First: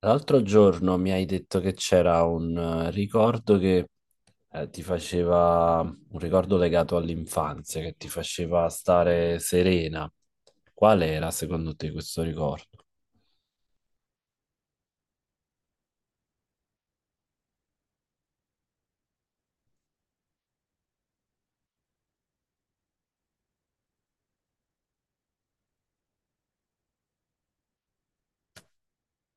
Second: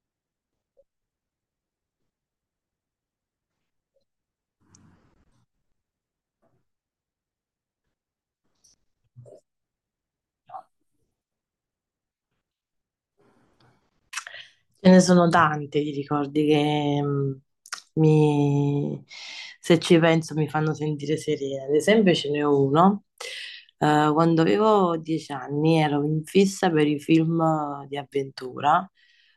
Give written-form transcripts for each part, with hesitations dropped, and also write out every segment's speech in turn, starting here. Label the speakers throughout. Speaker 1: L'altro giorno mi hai detto che c'era un ricordo che ti faceva, un ricordo legato all'infanzia, che ti faceva stare serena. Qual era secondo te questo ricordo?
Speaker 2: Ce ne sono tanti di ricordi che mi, se ci penso mi fanno sentire serena. Ad esempio, ce n'è uno. Quando avevo 10 anni ero in fissa per i film di avventura,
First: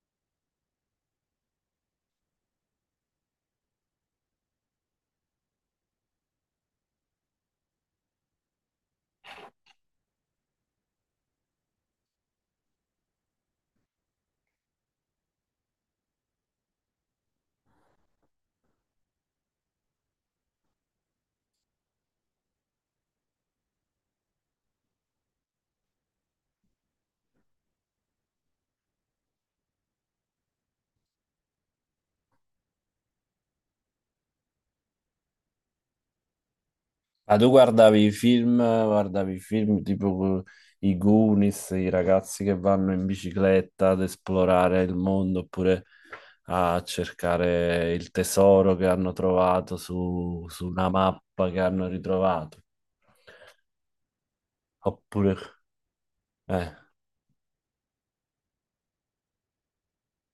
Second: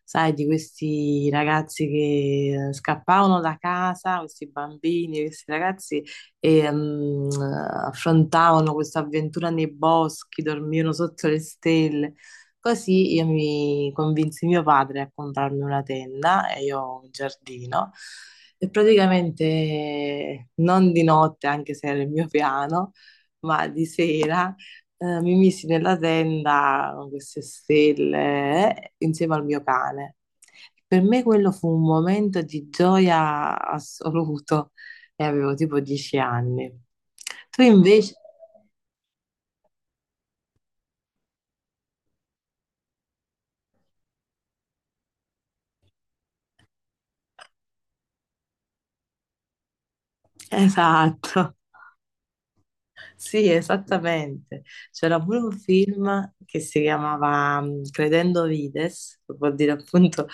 Speaker 2: sai, di questi ragazzi che scappavano da casa, questi bambini, questi ragazzi, e affrontavano questa avventura nei boschi, dormivano sotto le stelle. Così io mi convinsi mio padre a comprarmi una tenda e io ho un giardino e praticamente non di notte, anche se era il mio piano, ma di sera mi misi nella tenda con queste stelle insieme al mio cane. Per me quello fu un momento di gioia assoluto e avevo tipo 10 anni.
Speaker 1: Ah, tu
Speaker 2: Tu invece,
Speaker 1: guardavi i film tipo i Goonies, i ragazzi che vanno in bicicletta ad esplorare il mondo oppure a cercare il tesoro che hanno trovato su, su una mappa
Speaker 2: esatto.
Speaker 1: che hanno ritrovato.
Speaker 2: Sì, esattamente. C'era pure un
Speaker 1: Oppure,
Speaker 2: film che
Speaker 1: eh.
Speaker 2: si chiamava Credendo Vides, che vuol dire appunto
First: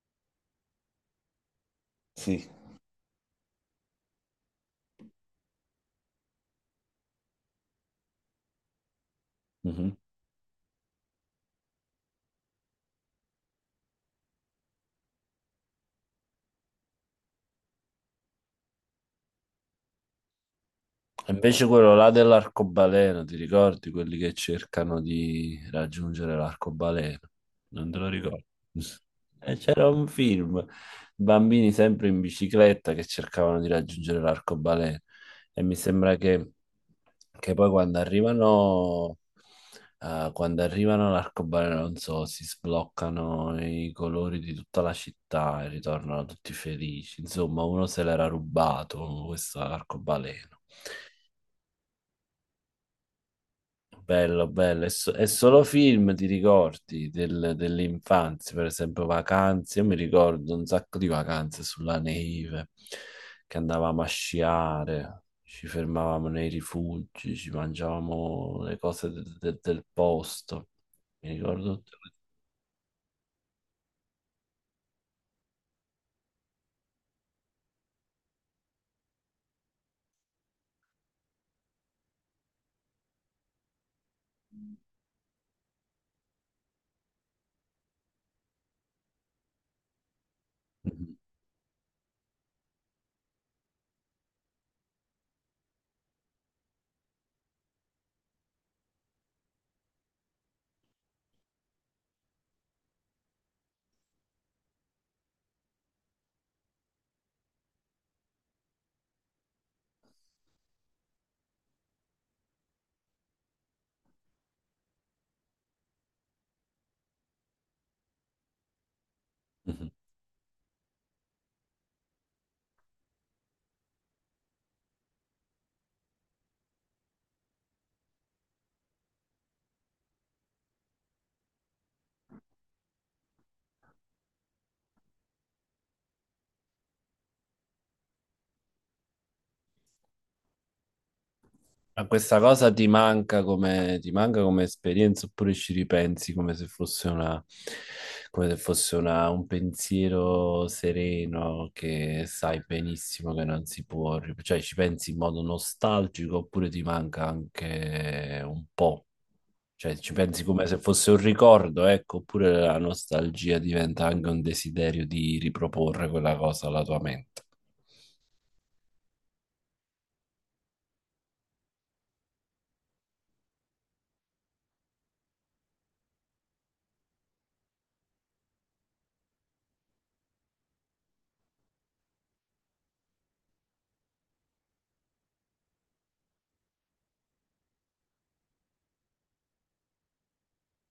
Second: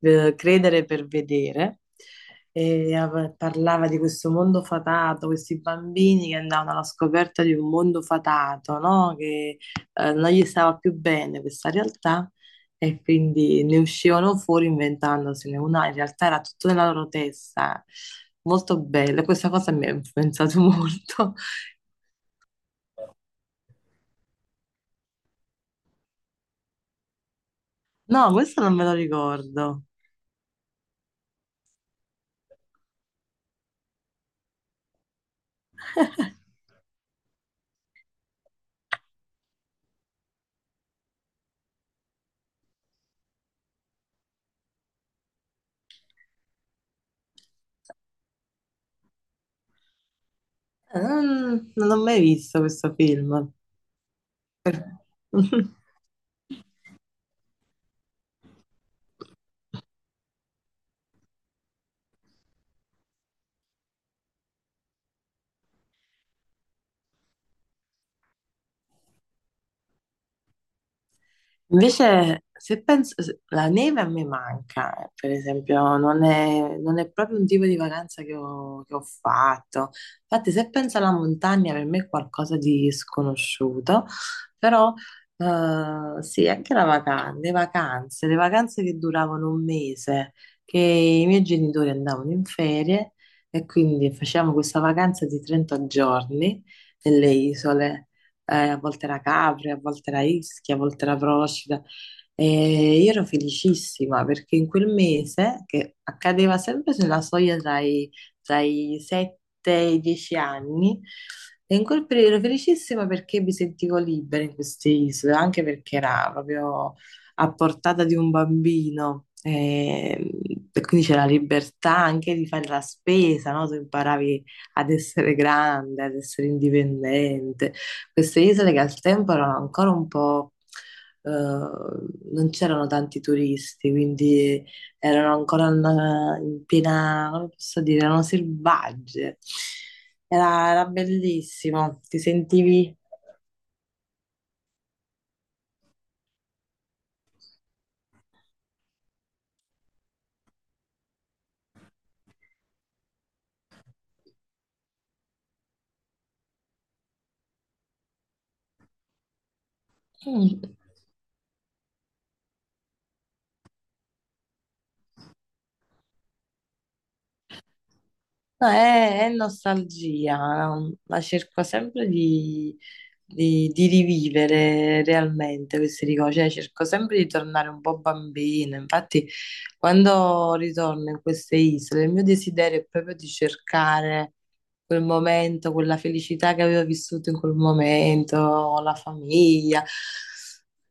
Speaker 2: credere per vedere,
Speaker 1: Sì.
Speaker 2: e parlava di questo mondo fatato, questi bambini che andavano alla scoperta di un mondo fatato, no? Che
Speaker 1: Mhm.
Speaker 2: non gli stava più bene questa realtà e quindi ne uscivano fuori inventandosene una, in realtà era tutto nella loro testa. Molto bello, questa cosa mi ha influenzato
Speaker 1: E
Speaker 2: molto.
Speaker 1: invece quello là dell'arcobaleno, ti ricordi quelli che cercano di raggiungere l'arcobaleno? Non te lo
Speaker 2: No,
Speaker 1: ricordo.
Speaker 2: questo non me lo
Speaker 1: E
Speaker 2: ricordo.
Speaker 1: c'era un film, bambini sempre in bicicletta che cercavano di raggiungere l'arcobaleno e mi sembra che poi quando arrivano all'arcobaleno, non so, si sbloccano i colori di tutta la città e ritornano tutti felici. Insomma, uno se l'era rubato, questo arcobaleno.
Speaker 2: Non ho mai visto questo film.
Speaker 1: Bello, bello, è,
Speaker 2: Per-
Speaker 1: so- è solo film, ti ricordi del- dell'infanzia, per esempio vacanze, io mi ricordo un sacco di vacanze sulla neve, che andavamo a sciare, ci fermavamo nei rifugi, ci mangiavamo le cose de- de- del posto, mi ricordo tutte queste-
Speaker 2: Invece, se penso, la neve a me manca, per esempio, non è proprio un tipo di vacanza che ho fatto. Infatti, se penso alla montagna, per me è qualcosa di sconosciuto, però sì, anche la vacanza, le vacanze che duravano un mese, che i miei genitori andavano in ferie e quindi facevamo questa vacanza di 30 giorni nelle isole a volte era Capri, a volte era Ischia, a volte era Procida. E io ero felicissima perché in quel mese, che accadeva sempre sulla soglia tra i 7 e i 10 anni, le incolpevoli ero felicissima perché mi sentivo libera in queste isole, anche perché era proprio a portata di un bambino.
Speaker 1: Mhm.
Speaker 2: E quindi c'era la libertà anche di fare la spesa, no? Tu imparavi ad essere grande, ad essere indipendente. Queste isole che al tempo erano ancora un po', non c'erano tanti turisti, quindi erano ancora in piena, come posso dire, erano selvagge. Era bellissimo,
Speaker 1: Ma
Speaker 2: ti
Speaker 1: questa cosa
Speaker 2: sentivi.
Speaker 1: ti manca come esperienza oppure ci ripensi come se fosse una, come se fosse una- un pensiero sereno che sai benissimo che non si può, ri- cioè ci pensi in modo nostalgico oppure ti manca anche un po', cioè ci pensi
Speaker 2: Mm.
Speaker 1: come se fosse un ricordo, ecco, oppure la nostalgia diventa anche un desiderio di riproporre quella cosa alla tua mente.
Speaker 2: No, è nostalgia, ma cerco sempre di rivivere realmente questi ricordi, cioè cerco sempre di tornare un po' bambina. Infatti, quando ritorno in queste isole, il mio desiderio è proprio di cercare quel momento, quella felicità che avevo vissuto in quel momento, con la famiglia.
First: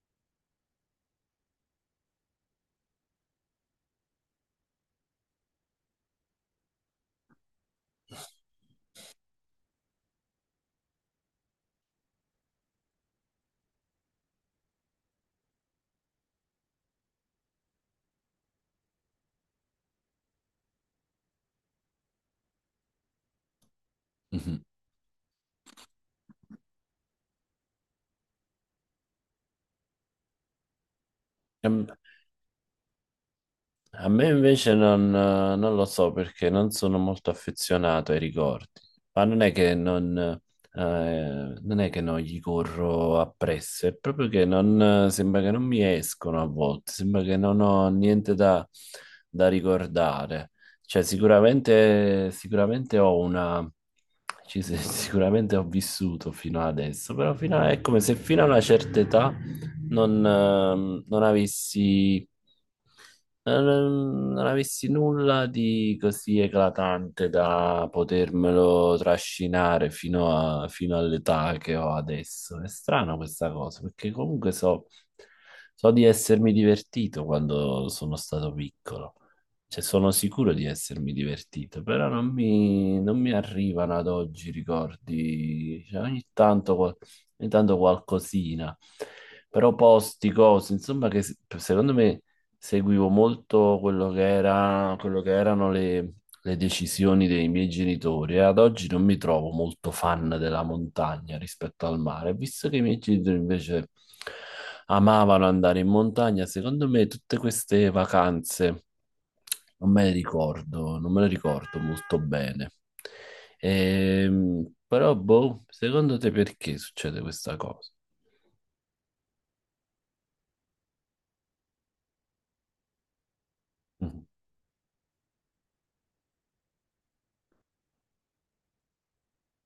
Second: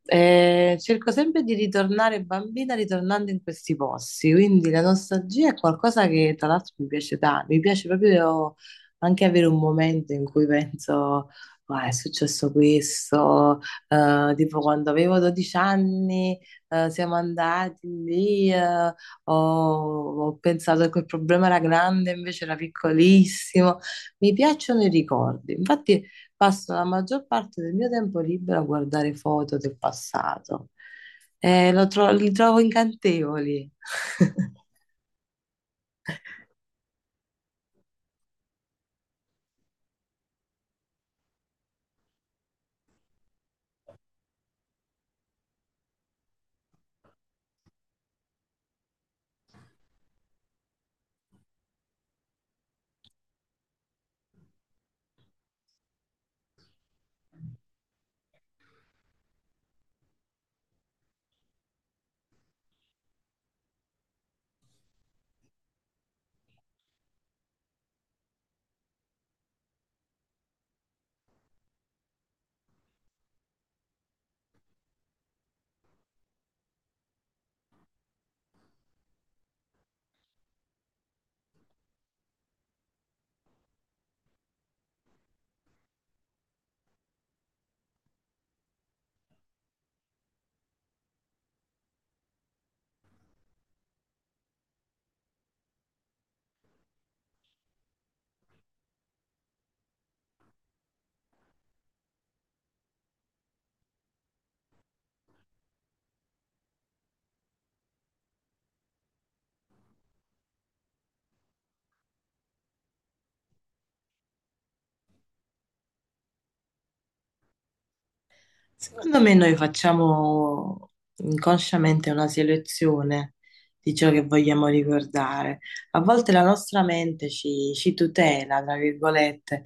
Speaker 2: Cerco sempre di ritornare bambina ritornando in questi posti, quindi la nostalgia è qualcosa che tra l'altro mi piace tanto, mi piace proprio anche avere un momento in cui penso, "Ah, è successo questo, tipo quando avevo 12 anni, siamo andati lì, ho pensato che quel problema era grande, invece era piccolissimo, mi
Speaker 1: Mhm.
Speaker 2: piacciono i ricordi, infatti passo la maggior parte del mio tempo libero a guardare foto del passato. Li trovo incantevoli.
Speaker 1: A me invece non, non lo so perché non sono molto affezionato ai ricordi, ma non è che non, non è che non gli corro appresso, è proprio che non, sembra che non mi escono a volte, sembra che non ho niente da, da ricordare. Cioè sicuramente, sicuramente ho una, ci se- sicuramente ho vissuto fino ad adesso, però fino a- è come se fino a una certa età non, non avessi non avessi nulla di così eclatante da potermelo trascinare fino a- fino all'età che ho adesso. È strano questa cosa, perché comunque so, so di essermi divertito quando sono stato piccolo. Cioè, sono sicuro di essermi divertito, però non mi, non mi arrivano ad oggi ricordi. Cioè, ogni tanto, qual- ogni tanto qualcosina, però posti, cose, insomma, che se- secondo me seguivo molto quello che era- quello che erano le decisioni dei miei genitori e ad oggi non mi trovo molto fan della montagna rispetto al mare. Visto che i miei genitori invece amavano andare in montagna, secondo me tutte queste vacanze non me le ricordo, non me le ricordo molto bene. Però, boh, secondo te perché succede questa cosa?
Speaker 2: Secondo me noi facciamo inconsciamente una selezione di ciò che vogliamo ricordare. A volte la nostra mente ci tutela, tra virgolette,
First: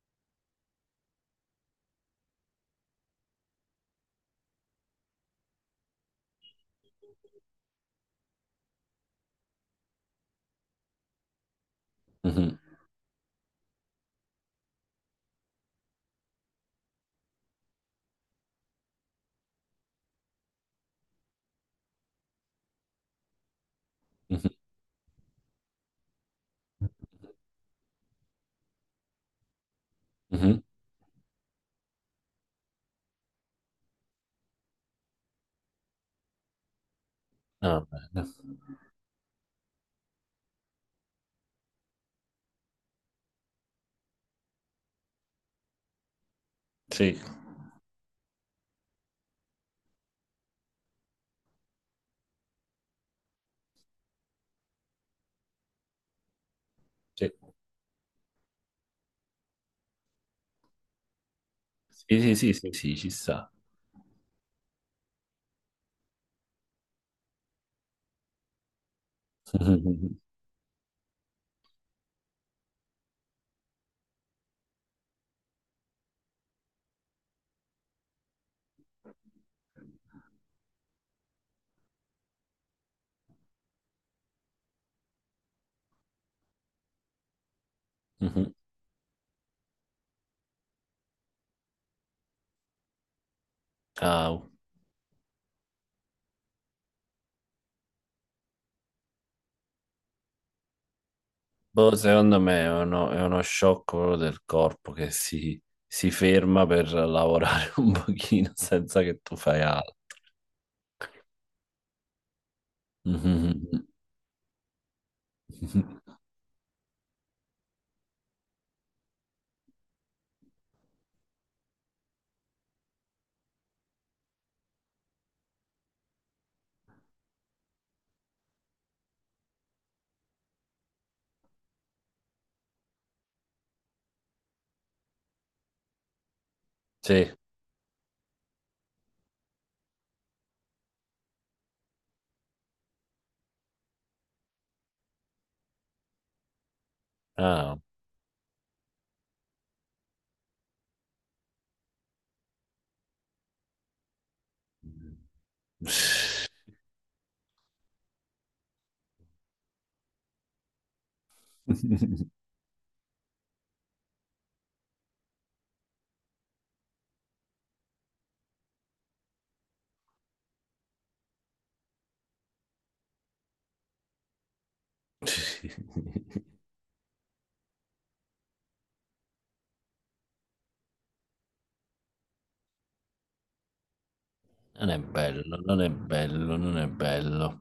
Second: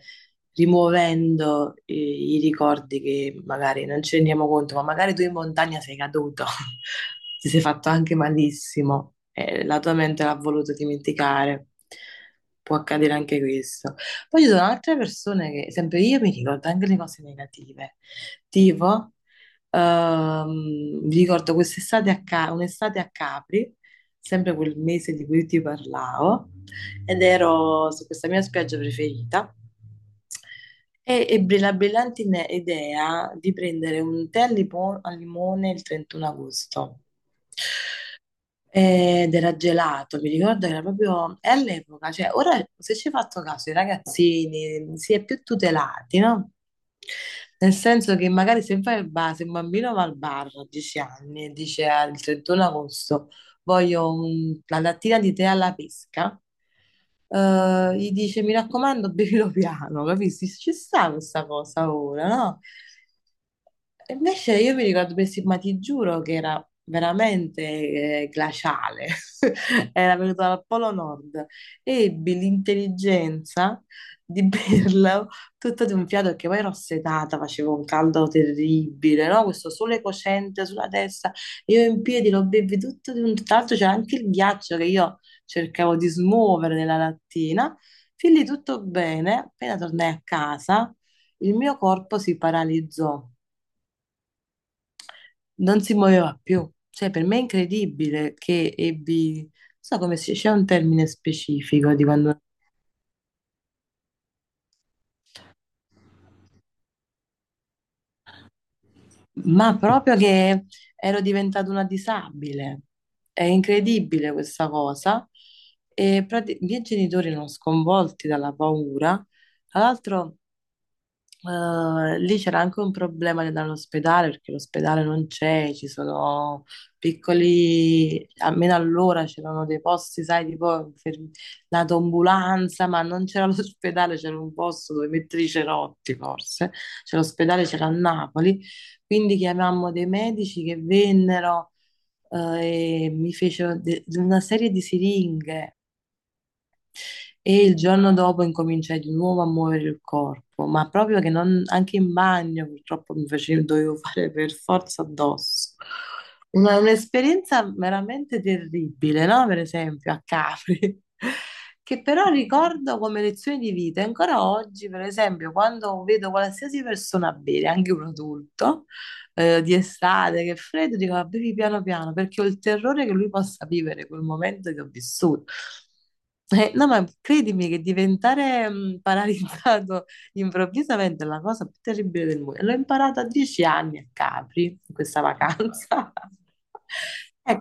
Speaker 2: rimuovendo i ricordi che magari non ci rendiamo conto, ma magari tu in montagna sei caduto, ti sei fatto anche malissimo e la tua mente l'ha voluto dimenticare.
Speaker 1: Mhm,
Speaker 2: Può accadere anche questo. Poi ci sono altre persone che, sempre io, mi ricordo anche le cose negative sportivo. Vi ricordo quest'estate a un'estate a Capri,
Speaker 1: mhm,
Speaker 2: sempre quel mese di cui ti parlavo, ed ero su questa mia spiaggia preferita.
Speaker 1: mhm, mhm.
Speaker 2: E ebbi la brillante idea di prendere un tè al limone il 31 agosto.
Speaker 1: Ah, bene.
Speaker 2: Ed era gelato, mi ricordo che era proprio è all'epoca, cioè ora se ci hai fatto caso i ragazzini si è più tutelati, no?
Speaker 1: Sì.
Speaker 2: Nel senso che magari se vai al bar, se un bambino va al bar a 10 anni e dice al 31 agosto voglio una lattina di tè alla pesca,
Speaker 1: Sì,
Speaker 2: gli dice mi raccomando bevilo piano, capisci? Ci sta questa cosa
Speaker 1: sì,
Speaker 2: ora,
Speaker 1: sì, sì,
Speaker 2: no?
Speaker 1: sì, sì, ci sta.
Speaker 2: E invece io mi ricordo Pessima, ma ti giuro che era veramente glaciale, era venuto dal Polo Nord, ebbi l'intelligenza di berlo tutto di un fiato, perché poi ero assetata, faceva un caldo terribile, no? Questo sole cocente sulla testa, io in piedi lo bevi tutto di un. Tra l'altro c'era anche il ghiaccio che io cercavo di smuovere nella lattina, fin lì
Speaker 1: Mhm.
Speaker 2: tutto bene, appena tornai a casa il mio corpo si paralizzò.
Speaker 1: Ah,
Speaker 2: Non si muoveva più. Cioè, per me è incredibile che ebbi, non so come si, c'è un termine specifico
Speaker 1: boh,
Speaker 2: di
Speaker 1: secondo
Speaker 2: quando,
Speaker 1: me è uno shock proprio del corpo che si ferma per lavorare un pochino senza che tu fai
Speaker 2: ma
Speaker 1: altro.
Speaker 2: proprio che ero diventata una disabile. È
Speaker 1: Mhm.
Speaker 2: incredibile questa cosa. E i miei genitori erano sconvolti dalla paura. Tra l'altro. Lì c'era anche un problema di andare all'ospedale perché l'ospedale non c'è, ci sono piccoli, almeno allora c'erano dei posti, sai, tipo per la tombulanza, ma non c'era l'ospedale, c'era un posto dove mettere i cerotti forse, cioè
Speaker 1: Sì,
Speaker 2: l'ospedale c'era a Napoli, quindi chiamammo dei medici che vennero e mi fecero una serie di siringhe e il
Speaker 1: ah.
Speaker 2: giorno dopo incominciai di nuovo a muovere il corpo, ma proprio che non, anche in bagno purtroppo mi facevo, dovevo fare per forza addosso. Un'esperienza veramente terribile, no? Per esempio a Capri, che però ricordo come lezione di vita. E ancora oggi, per esempio, quando vedo qualsiasi persona bere, anche un adulto, di estate, che è freddo, dico, "Ah, bevi piano piano, perché ho il terrore che lui possa vivere quel momento che ho vissuto. No, ma credimi che diventare paralizzato improvvisamente è la cosa più terribile del mondo. E l'ho imparato a 10 anni a Capri,
Speaker 1: Non
Speaker 2: in
Speaker 1: è
Speaker 2: questa
Speaker 1: bello, non è
Speaker 2: vacanza.
Speaker 1: bello, non è bello.